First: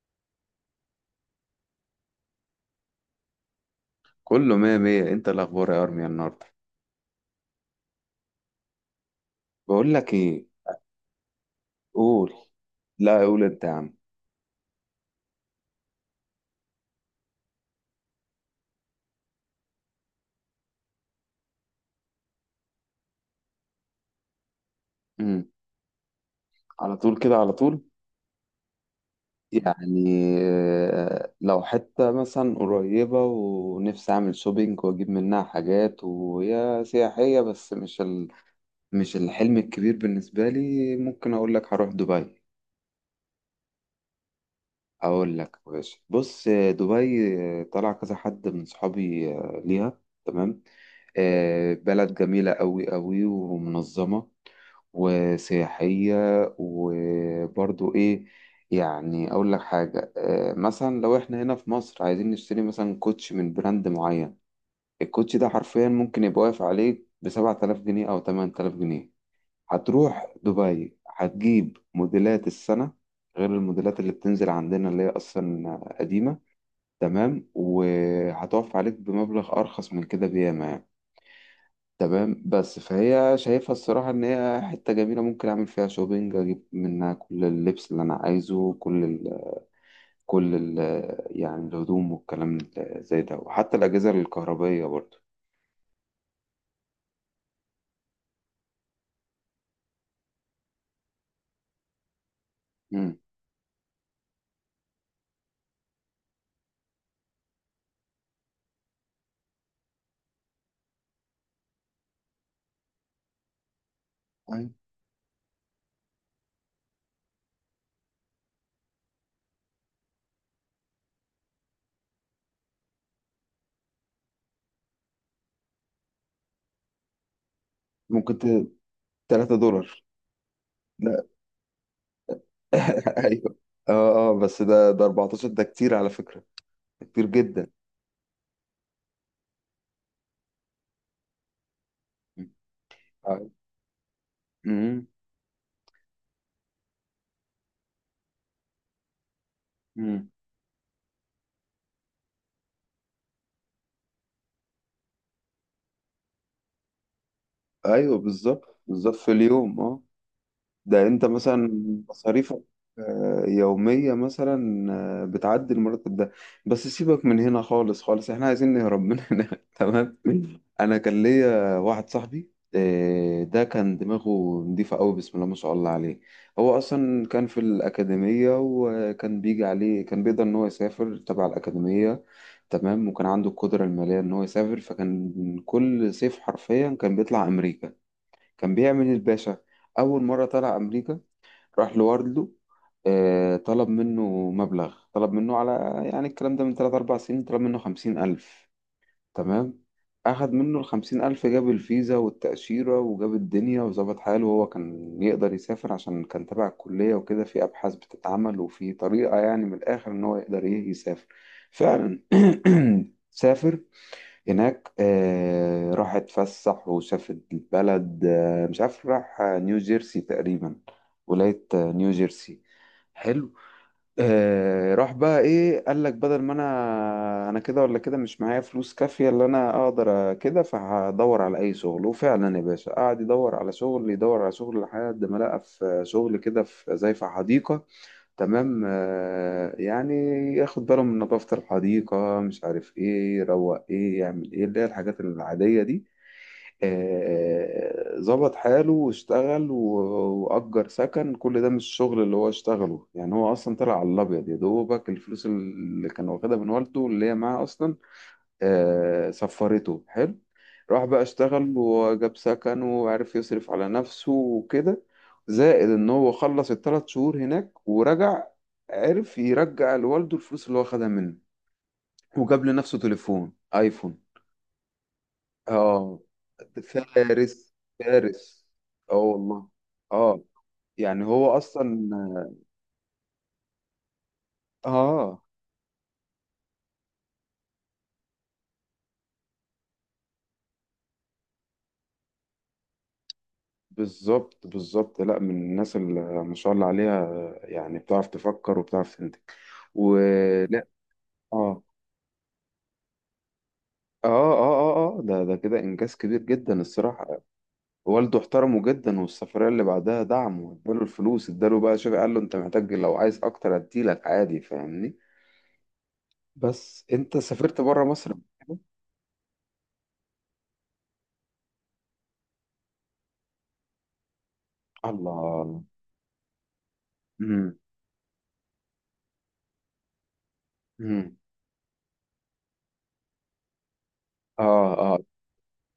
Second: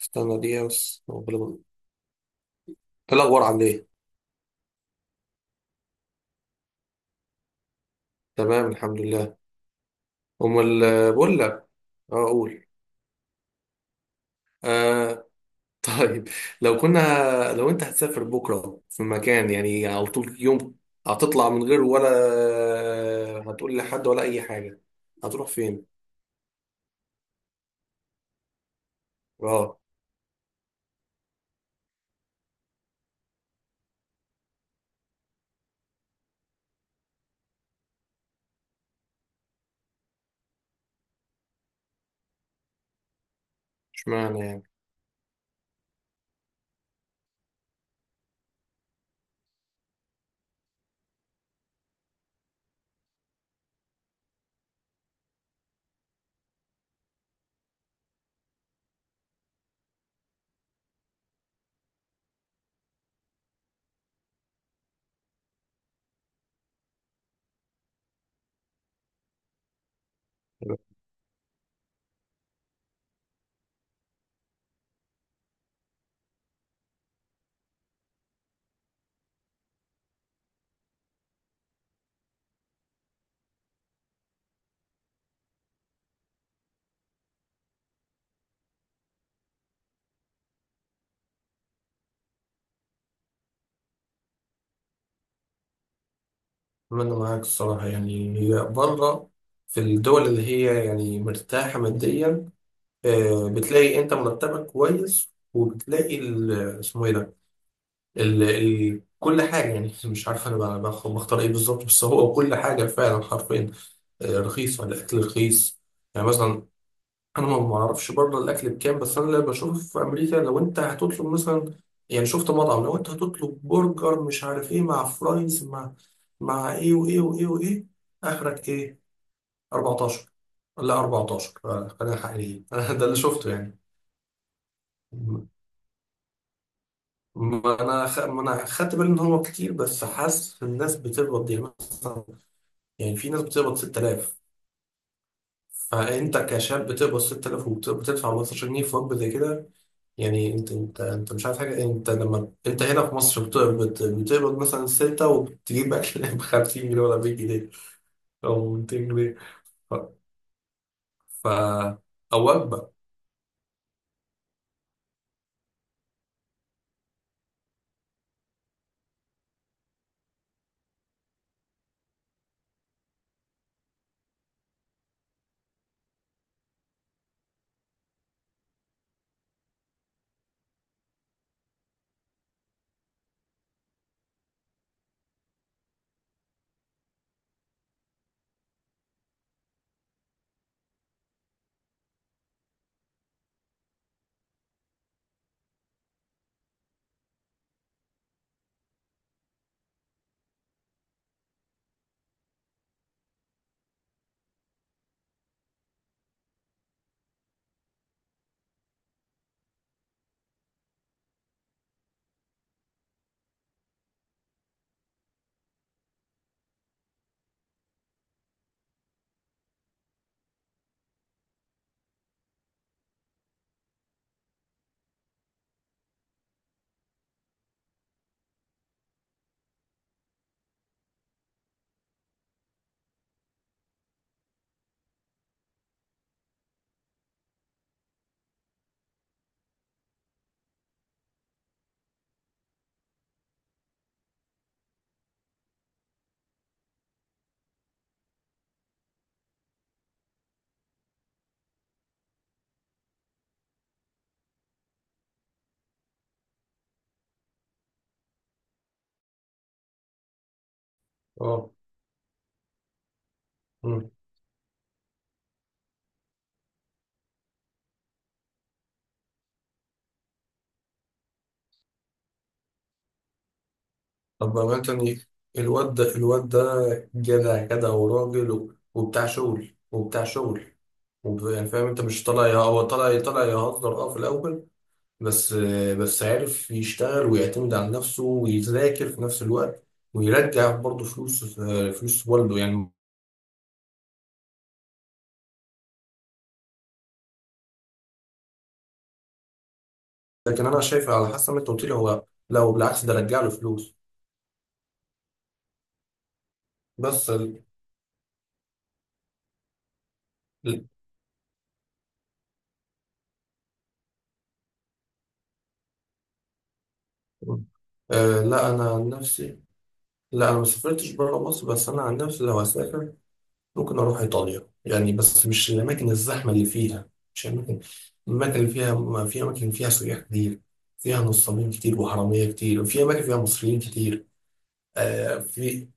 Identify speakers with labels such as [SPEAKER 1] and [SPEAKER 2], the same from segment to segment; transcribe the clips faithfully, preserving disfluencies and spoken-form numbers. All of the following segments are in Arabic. [SPEAKER 1] استنى دقيقة بس. ربنا- إيه الأخبار، عامل إيه؟
[SPEAKER 2] كله مية مية، انت إيه الاخبار يا ارميا النهارده؟
[SPEAKER 1] تمام الحمد لله.
[SPEAKER 2] بقول لك ايه.
[SPEAKER 1] أمال آه، بقول لك. أه،
[SPEAKER 2] قول.
[SPEAKER 1] أقول.
[SPEAKER 2] لا، قول انت يا عم.
[SPEAKER 1] آه. طيب. لو كنا لو أنت هتسافر بكرة في مكان يعني على طول يوم، هتطلع من غير ولا هتقول لحد ولا أي حاجة؟
[SPEAKER 2] امم
[SPEAKER 1] هتروح فين؟
[SPEAKER 2] على طول كده، على طول.
[SPEAKER 1] أه.
[SPEAKER 2] يعني، آه، لو حتة مثلا قريبة ونفسي أعمل شوبينج وأجيب منها حاجات، وهي سياحية بس مش ال... مش الحلم الكبير بالنسبة لي. ممكن أقول لك هروح دبي.
[SPEAKER 1] اشمعنى يعني؟
[SPEAKER 2] أقول لك يا باشا، بص، آه، دبي. آه، طلع كذا حد من صحابي، آه، ليها. تمام. آه، بلد جميلة أوي أوي ومنظمة، وسياحية، وبرضو إيه، يعني أقول لك حاجة، آه، مثلا لو إحنا هنا في مصر عايزين نشتري مثلا كوتش من براند معين، الكوتش ده حرفيا ممكن يبقى واقف عليك بسبعة آلاف جنيه أو تمن آلاف جنيه. هتروح دبي هتجيب موديلات السنة، غير الموديلات اللي بتنزل عندنا اللي هي أصلا قديمة. تمام، وهتقف عليك بمبلغ أرخص من كده بياما يعني. تمام. بس فهي شايفها الصراحة إن هي حتة جميلة، ممكن أعمل فيها شوبينج، أجيب منها كل اللبس اللي أنا عايزه، كل ال كل ال يعني الهدوم والكلام ال- زي ده، وحتى الأجهزة الكهربائية برضه.
[SPEAKER 1] أتمنى معاك الصراحة، يعني هي بره في الدول اللي هي يعني مرتاحة ماديا.
[SPEAKER 2] مم.
[SPEAKER 1] آه، بتلاقي أنت مرتبك كويس، وبتلاقي ال- اسمه إيه ده، ال... ال... كل حاجة، يعني مش عارف أنا بقى- بخ- بختار إيه بالظبط، بس هو كل حاجة فعلا حرفيا آه،
[SPEAKER 2] أيوة.
[SPEAKER 1] رخيصة، الأكل رخيص. يعني مثلا أنا ما ما أعرفش بره الأكل بكام، بس أنا اللي بشوف في أمريكا لو أنت هتطلب مثلا، يعني شفت مطعم، لو أنت هتطلب برجر مش عارف إيه مع فرايز مع مع إيه وإيه وإيه وإيه،
[SPEAKER 2] ممكن ت-
[SPEAKER 1] آخرك إيه؟
[SPEAKER 2] تلات دولار.
[SPEAKER 1] اربعة عشر. لا
[SPEAKER 2] لا.
[SPEAKER 1] اربعة عشر، آه، خلينا حقيقيين. ده اللي شفته
[SPEAKER 2] أيوه.
[SPEAKER 1] يعني.
[SPEAKER 2] أه أه بس ده ده أربعة عشر، ده كتير على فكرة، ده كتير جدا.
[SPEAKER 1] ما انا خ... ما انا خدت بالي ان هو كتير، بس حاسس الناس بتقبض يعني مثلا.
[SPEAKER 2] مم.
[SPEAKER 1] يعني في ناس
[SPEAKER 2] أيوة.
[SPEAKER 1] بتقبض ستة آلاف.
[SPEAKER 2] مم.
[SPEAKER 1] فانت كشاب بتقبض ست تلاف وبتدفع خمستاشر جنيه في وجبه زي كده.
[SPEAKER 2] مم.
[SPEAKER 1] يعني انت انت انت مش عارف حاجه، انت لما انت هنا في مصر بتقبض بتقبض مثلا ستة وبتجيب اكل ب خمسين جنيه ولا مية جنيه
[SPEAKER 2] أيوه
[SPEAKER 1] او
[SPEAKER 2] بالظبط
[SPEAKER 1] 200
[SPEAKER 2] بالظبط، في
[SPEAKER 1] جنيه
[SPEAKER 2] اليوم،
[SPEAKER 1] ف...
[SPEAKER 2] أه. ده انت
[SPEAKER 1] ف...
[SPEAKER 2] مثلا
[SPEAKER 1] او
[SPEAKER 2] مصاريفك
[SPEAKER 1] وجبه.
[SPEAKER 2] آه، يومية مثلا آه، بتعدي المرتب ده. بس سيبك من هنا خالص خالص، احنا عايزين نهرب من هنا. تمام. انا كان ليا واحد صاحبي آه، ده كان دماغه نضيفة قوي، بسم الله ما شاء الله عليه. هو اصلا كان في الأكاديمية، وكان بيجي عليه، كان بيقدر ان هو يسافر تبع الأكاديمية. تمام، وكان عنده القدرة المالية ان هو يسافر، فكان كل صيف حرفيا كان بيطلع امريكا، كان بيعمل الباشا. اول مره طلع امريكا راح لوردلو. آه، طلب منه مبلغ، طلب منه على، يعني الكلام ده من ثلاثة أربعة سنين، طلب منه خمسين ألف. تمام. أخد منه ال خمسين ألف، جاب الفيزا والتأشيرة، وجاب الدنيا وظبط حاله. وهو كان يقدر يسافر عشان كان تبع الكلية وكده، في أبحاث بتتعمل، وفي طريقة يعني من الآخر إن هو يقدر إيه يسافر فعلا. سافر هناك، آه، راح اتفسح وشافت البلد. آه، مش عارف، راح نيو جيرسي تقريبا، ولاية آه، نيو جيرسي. حلو. آه، راح بقى ايه، قال لك بدل ما انا انا كده ولا كده، مش معايا فلوس كافية اللي انا اقدر كده، فهدور على اي شغل. وفعلا يا باشا، قعد يدور على شغل يدور على شغل، لحد ما لقى في شغل كده، في زي في حديقة. تمام، آه، يعني ياخد باله من نظافة الحديقة، مش عارف ايه، يروق ايه، يعمل ايه، اللي هي الحاجات العادية دي. آه، ظبط حاله واشتغل. و- وأجر سكن كل ده، مش الشغل اللي هو اشتغله، يعني هو أصلا طلع على الأبيض يا دوبك الفلوس اللي كان واخدها من والده، اللي هي معاه أصلا. آه، سفرته حلو، راح بقى
[SPEAKER 1] اه.
[SPEAKER 2] اشتغل وجاب سكن، وعرف يصرف على
[SPEAKER 1] مم.
[SPEAKER 2] نفسه وكده. زائد ان هو خلص الثلاث شهور هناك ورجع، عرف يرجع لوالده الفلوس اللي هو خدها منه، وجاب لنفسه تليفون ايفون.
[SPEAKER 1] طب بقى تاني، الواد ده
[SPEAKER 2] اه.
[SPEAKER 1] الواد ده جدع
[SPEAKER 2] فارس.
[SPEAKER 1] جدع وراجل
[SPEAKER 2] فارس.
[SPEAKER 1] و...
[SPEAKER 2] اه
[SPEAKER 1] وبتاع
[SPEAKER 2] والله.
[SPEAKER 1] شغل وبتاع
[SPEAKER 2] اه.
[SPEAKER 1] شغل.
[SPEAKER 2] يعني
[SPEAKER 1] وب-
[SPEAKER 2] هو
[SPEAKER 1] يعني فاهم انت، مش طالع
[SPEAKER 2] اصلا،
[SPEAKER 1] يه- هو طالع طالع يهزر اه في الاول.
[SPEAKER 2] اه
[SPEAKER 1] بس بس عارف يشتغل ويعتمد على نفسه ويذاكر في نفس الوقت، ويرجع برضه فلوس، فلوس والده يعني.
[SPEAKER 2] بالظبط بالظبط، لا من الناس اللي ما شاء الله عليها، يعني بتعرف تفكر وبتعرف تنتج،
[SPEAKER 1] لكن انا
[SPEAKER 2] ولا؟
[SPEAKER 1] شايف، على حسب ما انت
[SPEAKER 2] اه
[SPEAKER 1] قلت لي، هو لو بالعكس ده رجع له فلوس.
[SPEAKER 2] اه اه اه اه ده ده كده انجاز كبير جدا
[SPEAKER 1] بس
[SPEAKER 2] الصراحه.
[SPEAKER 1] ال...
[SPEAKER 2] والده احترمه جدا، والسفريه اللي بعدها دعمه،
[SPEAKER 1] ال-
[SPEAKER 2] اداله الفلوس، اداله بقى، شوف، قال له انت محتاج، لو عايز اكتر اديلك عادي، فاهمني. بس انت سافرت بره مصر قبل
[SPEAKER 1] آه لا،
[SPEAKER 2] كده؟
[SPEAKER 1] انا عن نفسي، لا انا ما سافرتش بره مصر، بس انا عن نفسي لو هسافر ممكن اروح ايطاليا يعني، بس مش
[SPEAKER 2] الله.
[SPEAKER 1] الاماكن الزحمه اللي فيها، مش
[SPEAKER 2] امم.
[SPEAKER 1] الاماكن الاماكن اللي فيها، ما في اماكن فيها سياح كتير، فيها
[SPEAKER 2] امم.
[SPEAKER 1] نصابين كتير وحراميه كتير، وفي اماكن فيها مصريين كتير.
[SPEAKER 2] اه اه.
[SPEAKER 1] آه في.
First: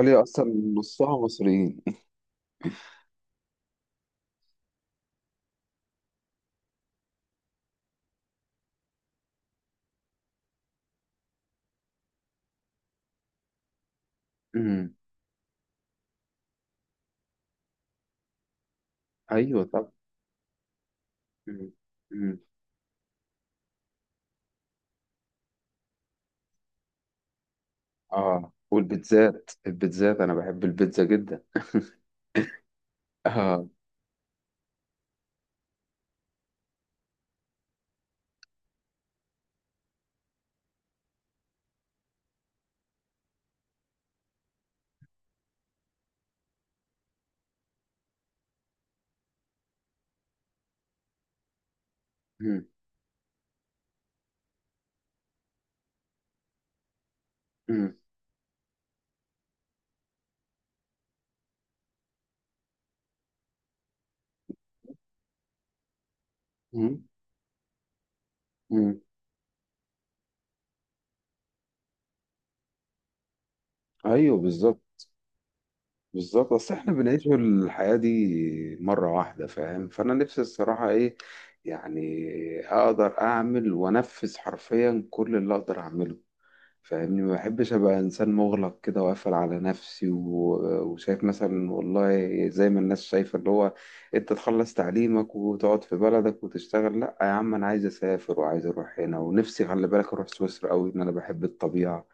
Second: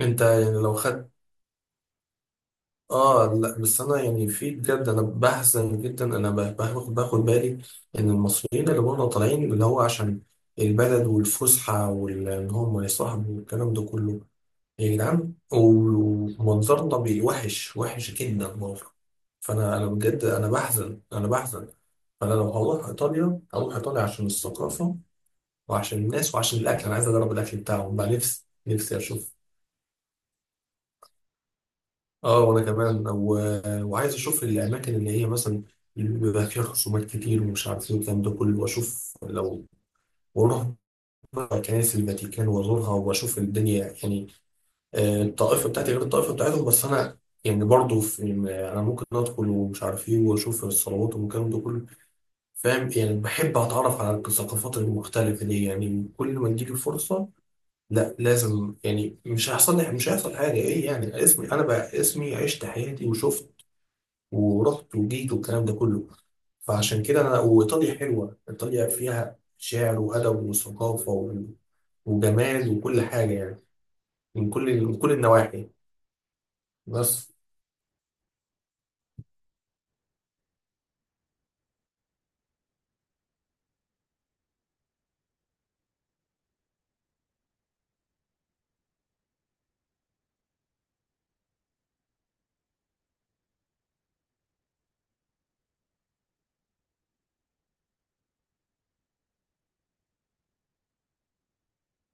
[SPEAKER 1] انت
[SPEAKER 2] اصلا
[SPEAKER 1] يعني لو خدت،
[SPEAKER 2] نصها مصريين.
[SPEAKER 1] اه لا بس انا يعني في بجد انا بحزن جدا. انا ب- باخد باخد بالي ان المصريين اللي بره طالعين اللي هو عشان البلد والفسحه، وان هم يصاحبوا والكلام ده كله.
[SPEAKER 2] امم.
[SPEAKER 1] يا جدعان، ومنظرنا بيوحش وحش جدا برضه.
[SPEAKER 2] ايوه،
[SPEAKER 1] فانا انا
[SPEAKER 2] طب.
[SPEAKER 1] بجد، انا بحزن، انا بحزن.
[SPEAKER 2] امم.
[SPEAKER 1] فانا
[SPEAKER 2] امم.
[SPEAKER 1] لو هروح ايطاليا هروح ايطاليا عشان الثقافه وعشان الناس وعشان الاكل، انا عايز اجرب الاكل بتاعهم بقى. نفسي
[SPEAKER 2] اه،
[SPEAKER 1] نفسي اشوف.
[SPEAKER 2] والبيتزات، البيتزات انا بحب البيتزا جدا.
[SPEAKER 1] اه وانا كمان و...
[SPEAKER 2] اه.
[SPEAKER 1] وعايز اشوف الاماكن اللي هي مثلا اللي بيبقى فيها خصومات كتير ومش عارف ايه والكلام ده كله، واشوف لو، واروح بقى كنائس الفاتيكان وازورها واشوف الدنيا يعني. آه، الطائفة بتاعتي غير الطائفة بتاعتهم، بس أنا يعني برضه في، يعني أنا ممكن أدخل ومش عارف إيه وأشوف الصلوات والكلام ده كله.
[SPEAKER 2] امم.
[SPEAKER 1] فاهم يعني، بحب أتعرف على الثقافات المختلفة دي، يعني كل ما تجيلي الفرصة
[SPEAKER 2] امم.
[SPEAKER 1] لا لازم يعني، مش هيحصل لي، مش هيحصل حاجة إيه يعني، اسمي أنا بقى اسمي، عشت حياتي وشفت ورحت وجيت والكلام ده كله. فعشان
[SPEAKER 2] امم.
[SPEAKER 1] كده أنا وإيطاليا، حلوة إيطاليا،
[SPEAKER 2] أمم.
[SPEAKER 1] فيها شعر وأدب وثقافة و- وجمال وكل حاجة يعني،
[SPEAKER 2] ايوه
[SPEAKER 1] من كل من
[SPEAKER 2] بالظبط
[SPEAKER 1] كل النواحي.
[SPEAKER 2] بالظبط، اصل احنا بنعيش
[SPEAKER 1] بس.
[SPEAKER 2] الحياة دي مرة واحدة، فاهم، فانا نفسي الصراحة ايه يعني، اقدر اعمل وانفذ حرفيا كل اللي اقدر اعمله، فاهمني. ما بحبش ابقى انسان مغلق كده وقافل على نفسي، و- وشايف مثلا، والله زي ما الناس شايفة اللي هو، انت تخلص تعليمك وتقعد في بلدك وتشتغل. لا يا عم، انا عايز اسافر وعايز اروح هنا، ونفسي، خلي بالك، اروح سويسرا قوي، ان انا بحب الطبيعة.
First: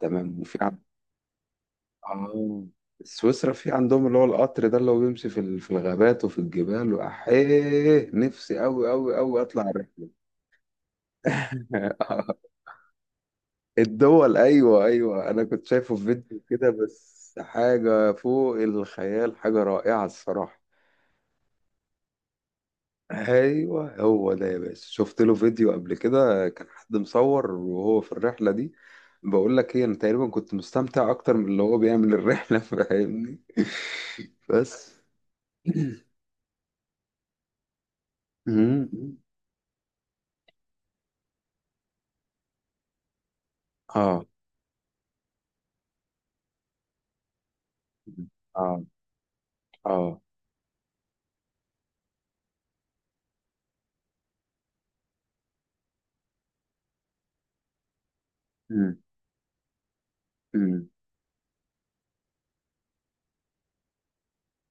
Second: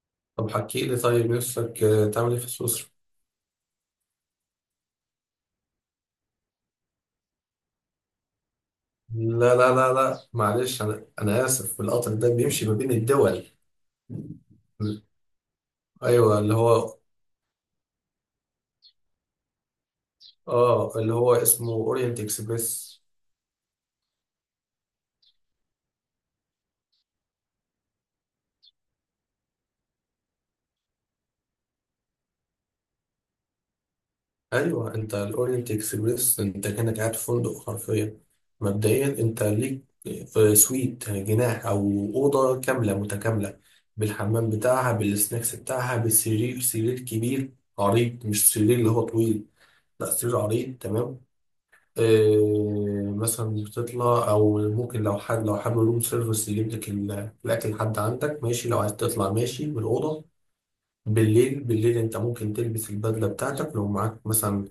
[SPEAKER 2] تمام،
[SPEAKER 1] طب
[SPEAKER 2] وفي،
[SPEAKER 1] حكي لي، طيب نفسك آه، تعمل ايه في
[SPEAKER 2] اه،
[SPEAKER 1] سويسرا؟
[SPEAKER 2] سويسرا في عندهم اللي هو القطر ده اللي هو بيمشي في ال- في الغابات وفي الجبال، واحيه نفسي أوي أوي أوي
[SPEAKER 1] لا
[SPEAKER 2] اطلع
[SPEAKER 1] لا لا
[SPEAKER 2] الرحله.
[SPEAKER 1] لا، معلش، انا انا اسف، القطر ده بيمشي ما بين الدول.
[SPEAKER 2] الدول، ايوه ايوه. انا كنت شايفه في فيديو
[SPEAKER 1] ايوه اللي
[SPEAKER 2] كده،
[SPEAKER 1] هو
[SPEAKER 2] بس حاجه فوق الخيال، حاجه رائعه الصراحه.
[SPEAKER 1] اه اللي هو اسمه اورينت اكسبريس.
[SPEAKER 2] ايوه هو ده يا باشا، شفت له فيديو قبل كده، كان حد مصور وهو في الرحله دي. بقول لك ايه، انا تقريبا كنت مستمتع اكتر من اللي هو بيعمل الرحله. فاهمني. بس.
[SPEAKER 1] ايوه، انت الاورينت اكسبريس انت كانك قاعد في فندق حرفيا. مبدئيا انت ليك في سويت، جناح او اوضه كامله متكامله،
[SPEAKER 2] اه
[SPEAKER 1] بالحمام بتاعها بالسناكس بتاعها بالسرير، سرير كبير عريض، مش سرير
[SPEAKER 2] اه
[SPEAKER 1] اللي هو طويل، لا
[SPEAKER 2] اه.
[SPEAKER 1] سرير عريض تمام. إيه مثلا، مش بتطلع، او ممكن لو حد لو حابب روم سيرفيس يجيب لك ال- الاكل لحد عندك ماشي، لو عايز
[SPEAKER 2] امم.
[SPEAKER 1] تطلع ماشي من الاوضه.
[SPEAKER 2] امم.
[SPEAKER 1] بالليل، بالليل انت ممكن تلبس البدله بتاعتك لو معاك مثلا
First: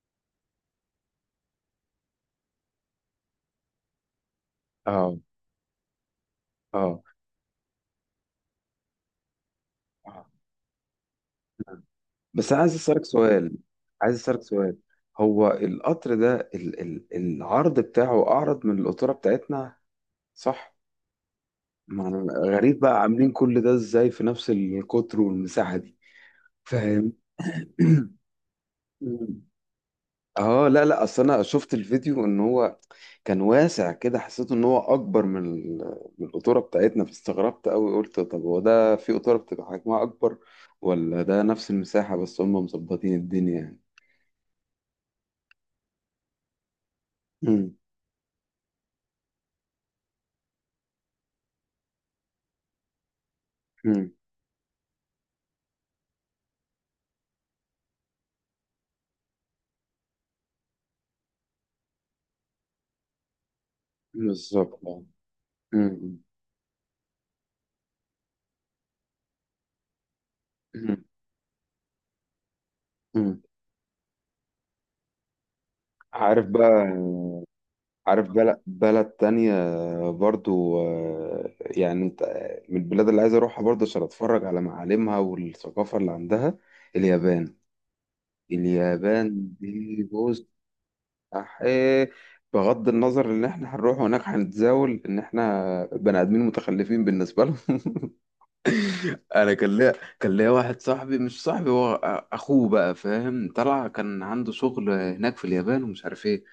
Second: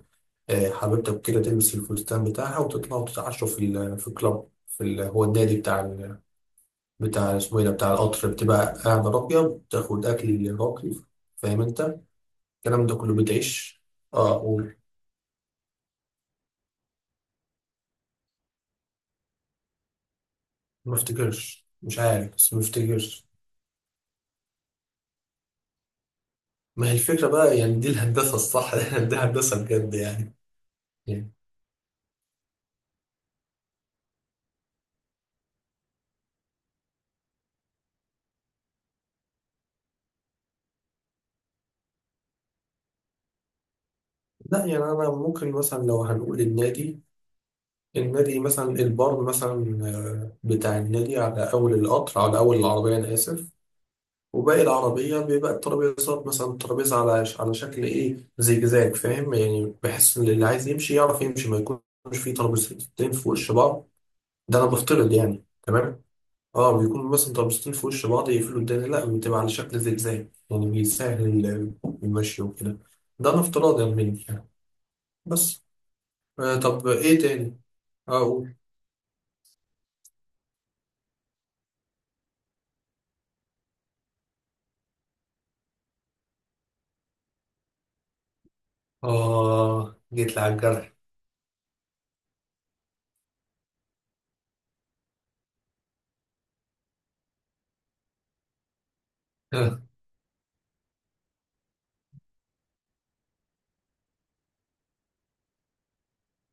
[SPEAKER 1] آه، حبيبتك كده تلبس الفستان بتاعها وتطلعوا تتعشوا في ال- في الكلاب في ال-
[SPEAKER 2] اه
[SPEAKER 1] هو النادي بتاع ال-
[SPEAKER 2] اه.
[SPEAKER 1] بتاع، اسمه ايه ده، بتاع القطر، بتبقى قاعده راقيه، بتاخد
[SPEAKER 2] آه.
[SPEAKER 1] اكل راقي. فاهم
[SPEAKER 2] مم.
[SPEAKER 1] انت
[SPEAKER 2] بس انا عايز
[SPEAKER 1] الكلام ده
[SPEAKER 2] اسالك
[SPEAKER 1] كله
[SPEAKER 2] سؤال،
[SPEAKER 1] بتعيش.
[SPEAKER 2] عايز
[SPEAKER 1] اه،
[SPEAKER 2] اسالك سؤال،
[SPEAKER 1] قول.
[SPEAKER 2] هو القطر ده، ال ال العرض بتاعه اعرض من القطوره بتاعتنا، صح؟
[SPEAKER 1] ما افتكرش، مش
[SPEAKER 2] ما أنا
[SPEAKER 1] عارف، بس ما
[SPEAKER 2] غريب بقى
[SPEAKER 1] افتكرش.
[SPEAKER 2] عاملين كل ده ازاي في نفس القطر والمساحه دي،
[SPEAKER 1] ما هي
[SPEAKER 2] فاهم؟
[SPEAKER 1] الفكرة بقى يعني، دي الهندسة الصح. دي هندسة بجد يعني.
[SPEAKER 2] اه لا لا، اصل
[SPEAKER 1] يعني-
[SPEAKER 2] انا شفت الفيديو ان هو كان واسع كده، حسيت ان هو اكبر من ال- من القطوره بتاعتنا، فاستغربت قوي، قلت طب هو ده في قطوره بتبقى حجمها اكبر، ولا ده نفس المساحه بس هم مظبطين الدنيا يعني؟
[SPEAKER 1] لا يعني أنا ممكن مثلا لو هنقول النادي،
[SPEAKER 2] مم.
[SPEAKER 1] النادي مثلا، البار مثلا آه، بتاع النادي على أول القطر، على أول العربية أنا آسف،
[SPEAKER 2] مم.
[SPEAKER 1] وباقي العربية بيبقى الترابيزات مثلا، الترابيزة على على شكل إيه زجزاج، فاهم يعني، بحيث إن اللي عايز يمشي يعرف يمشي، ما يكونش فيه ترابيزتين في وش بعض. ده أنا
[SPEAKER 2] بالظبط. مم.
[SPEAKER 1] بفترض يعني. تمام،
[SPEAKER 2] مم.
[SPEAKER 1] اه بيكونوا مثلا طابستين في وش بعض يقفلوا الدنيا، لا بتبقى على شكل زجزاج يعني
[SPEAKER 2] مم.
[SPEAKER 1] بيسهل ال- المشي وكده. ده انا
[SPEAKER 2] مم.
[SPEAKER 1] افتراض يعني مني يعني. بس.
[SPEAKER 2] عارف
[SPEAKER 1] آه
[SPEAKER 2] بقى،
[SPEAKER 1] طب ايه تاني،
[SPEAKER 2] عارف
[SPEAKER 1] اقول.
[SPEAKER 2] بلد بلد تانية برضو، آه، يعني انت- من البلاد اللي عايز اروحها برضو عشان اتفرج على معالمها والثقافه اللي عندها، اليابان. اليابان
[SPEAKER 1] اه
[SPEAKER 2] دي،
[SPEAKER 1] جيت لي
[SPEAKER 2] بص،
[SPEAKER 1] على الجرح.
[SPEAKER 2] أحيه، بغض النظر ان احنا هنروح هناك هنتزاول ان احنا بني ادمين متخلفين بالنسبه لهم. انا كان ليا، كان ليا واحد صاحبي، مش صاحبي، هو أ- اخوه بقى، فاهم، طلع كان عنده شغل هناك في اليابان ومش عارف ايه.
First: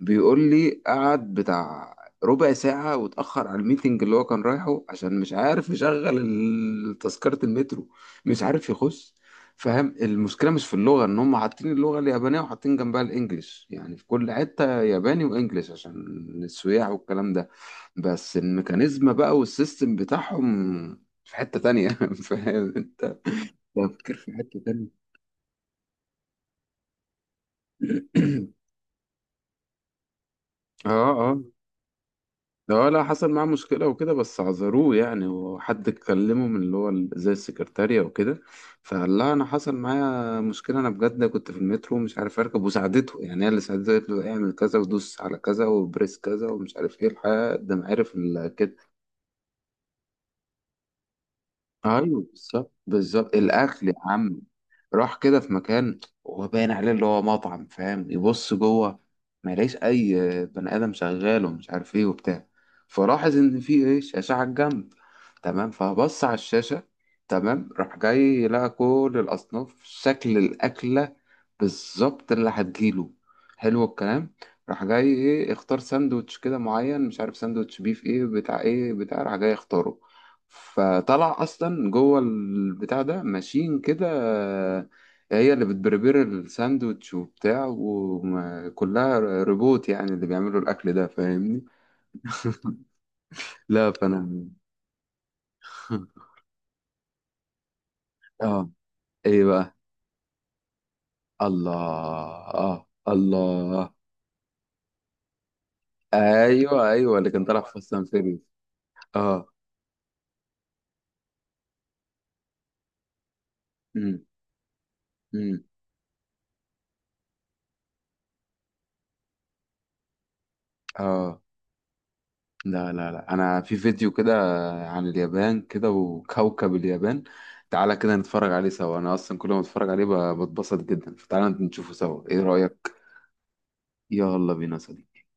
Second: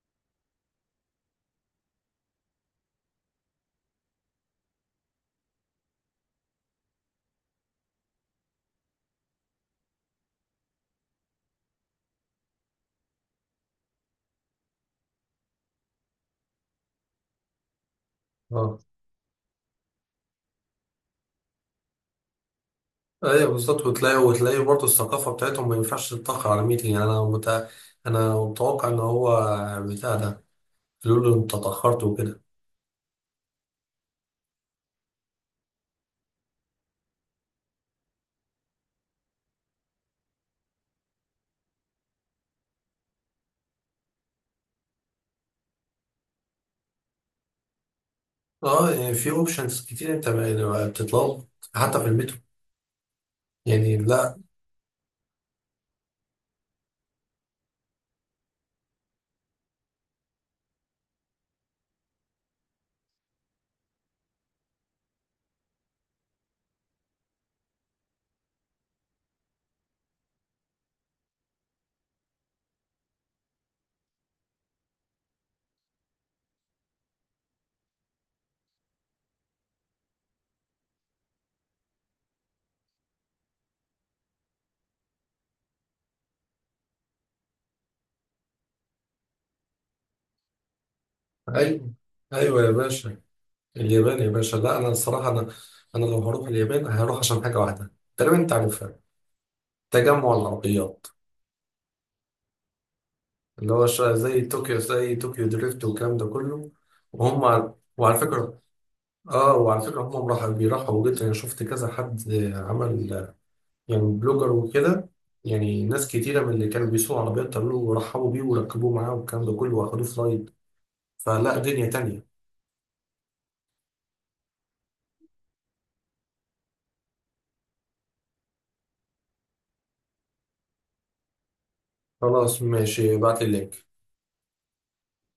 [SPEAKER 2] بيقول لي قعد بتاع ربع ساعة، واتأخر على الميتنج اللي هو كان رايحه، عشان مش عارف يشغل ال- تذكرة المترو، مش عارف يخش. فاهم المشكلة مش في اللغة، ان هم حاطين اللغة اليابانية وحاطين جنبها الانجليش، يعني في كل حتة ياباني وانجليش عشان السياح والكلام ده. بس
[SPEAKER 1] اه.
[SPEAKER 2] الميكانيزم بقى والسيستم بتاعهم في حتة تانية. فاهم انت؟
[SPEAKER 1] ايوه بالظبط،
[SPEAKER 2] بفكر
[SPEAKER 1] وتلاقي
[SPEAKER 2] في حتة
[SPEAKER 1] وتلاقي برضه
[SPEAKER 2] تانية.
[SPEAKER 1] الثقافه بتاعتهم ما ينفعش تتاخر على ميتنج يعني. انا متع... انا متوقع ان هو بتاع ده
[SPEAKER 2] اه
[SPEAKER 1] يقول
[SPEAKER 2] اه.
[SPEAKER 1] له انت اتاخرت وكده.
[SPEAKER 2] اه لا، حصل معاه مشكلة وكده، بس عذروه يعني، وحد اتكلمه من اللي هو ال- زي السكرتارية وكده. فقال لها أنا حصل معايا مشكلة، أنا بجد كنت في المترو ومش عارف أركب، وساعدته يعني، هي اللي ساعدته، قالت له اعمل كذا ودوس على كذا وبريس كذا ومش عارف إيه، لحد ما عرف الكت.
[SPEAKER 1] اه، يعني في اوبشنز كتير انت بتطلب حتى في
[SPEAKER 2] ايوه
[SPEAKER 1] المترو
[SPEAKER 2] بالظبط بالظبط. الاكل يا
[SPEAKER 1] يعني. لا
[SPEAKER 2] عم، راح كده في مكان، هو باين عليه اللي هو مطعم، فاهم، يبص جوه، ما يلاقيش اي بني ادم شغال، ومش عارف ايه وبتاع. فلاحظ ان في ايه، شاشه على الجنب. تمام، فبص على الشاشه. تمام، راح جاي لقى كل الاصناف، شكل الاكله بالظبط اللي هتجيله، حلو الكلام. راح جاي ايه، اختار ساندوتش كده معين، مش عارف ساندوتش بيف ايه بتاع ايه بتاع، راح جاي اختاره. فطلع اصلا جوه البتاع ده ماشين كده، هي اللي بتبربر الساندوتش وبتاع، وكلها روبوت يعني اللي بيعملوا الاكل ده، فاهمني.
[SPEAKER 1] ايوه، ايوه يا باشا.
[SPEAKER 2] لا
[SPEAKER 1] اليابان يا
[SPEAKER 2] فانا.
[SPEAKER 1] باشا، لا انا الصراحه، انا انا لو هروح اليابان هروح عشان حاجه واحده تقريبا انت
[SPEAKER 2] اه،
[SPEAKER 1] عارفها:
[SPEAKER 2] ايه بقى؟
[SPEAKER 1] تجمع العربيات
[SPEAKER 2] الله. اه،
[SPEAKER 1] اللي هو
[SPEAKER 2] الله.
[SPEAKER 1] ش- زي طوكيو، زي طوكيو دريفت والكلام ده كله.
[SPEAKER 2] ايوه ايوه، اللي كان
[SPEAKER 1] وهم
[SPEAKER 2] طالع في
[SPEAKER 1] ع-
[SPEAKER 2] فاست اند
[SPEAKER 1] وعلى
[SPEAKER 2] فيريوس.
[SPEAKER 1] فكره،
[SPEAKER 2] اه.
[SPEAKER 1] اه وعلى فكره هم راح بيرحبوا جدا، انا شفت كذا حد عمل يعني
[SPEAKER 2] امم.
[SPEAKER 1] بلوجر وكده،
[SPEAKER 2] امم.
[SPEAKER 1] يعني ناس كتيره من اللي كانوا بيسوقوا عربيات قالوا له ورحبوا بيه وركبوه معاه والكلام ده كله واخدوه في رايد.
[SPEAKER 2] اه
[SPEAKER 1] فلا، دنيا تانية.
[SPEAKER 2] لا لا لا، انا في فيديو كده عن اليابان كده، وكوكب اليابان، تعالى كده نتفرج عليه سوا، انا اصلا كل ما اتفرج عليه ب- بتبسط جدا، فتعالى نشوفه سوا، ايه
[SPEAKER 1] خلاص
[SPEAKER 2] رأيك؟
[SPEAKER 1] ماشي، ابعت لي اللينك.
[SPEAKER 2] يلا بينا يا صديقي.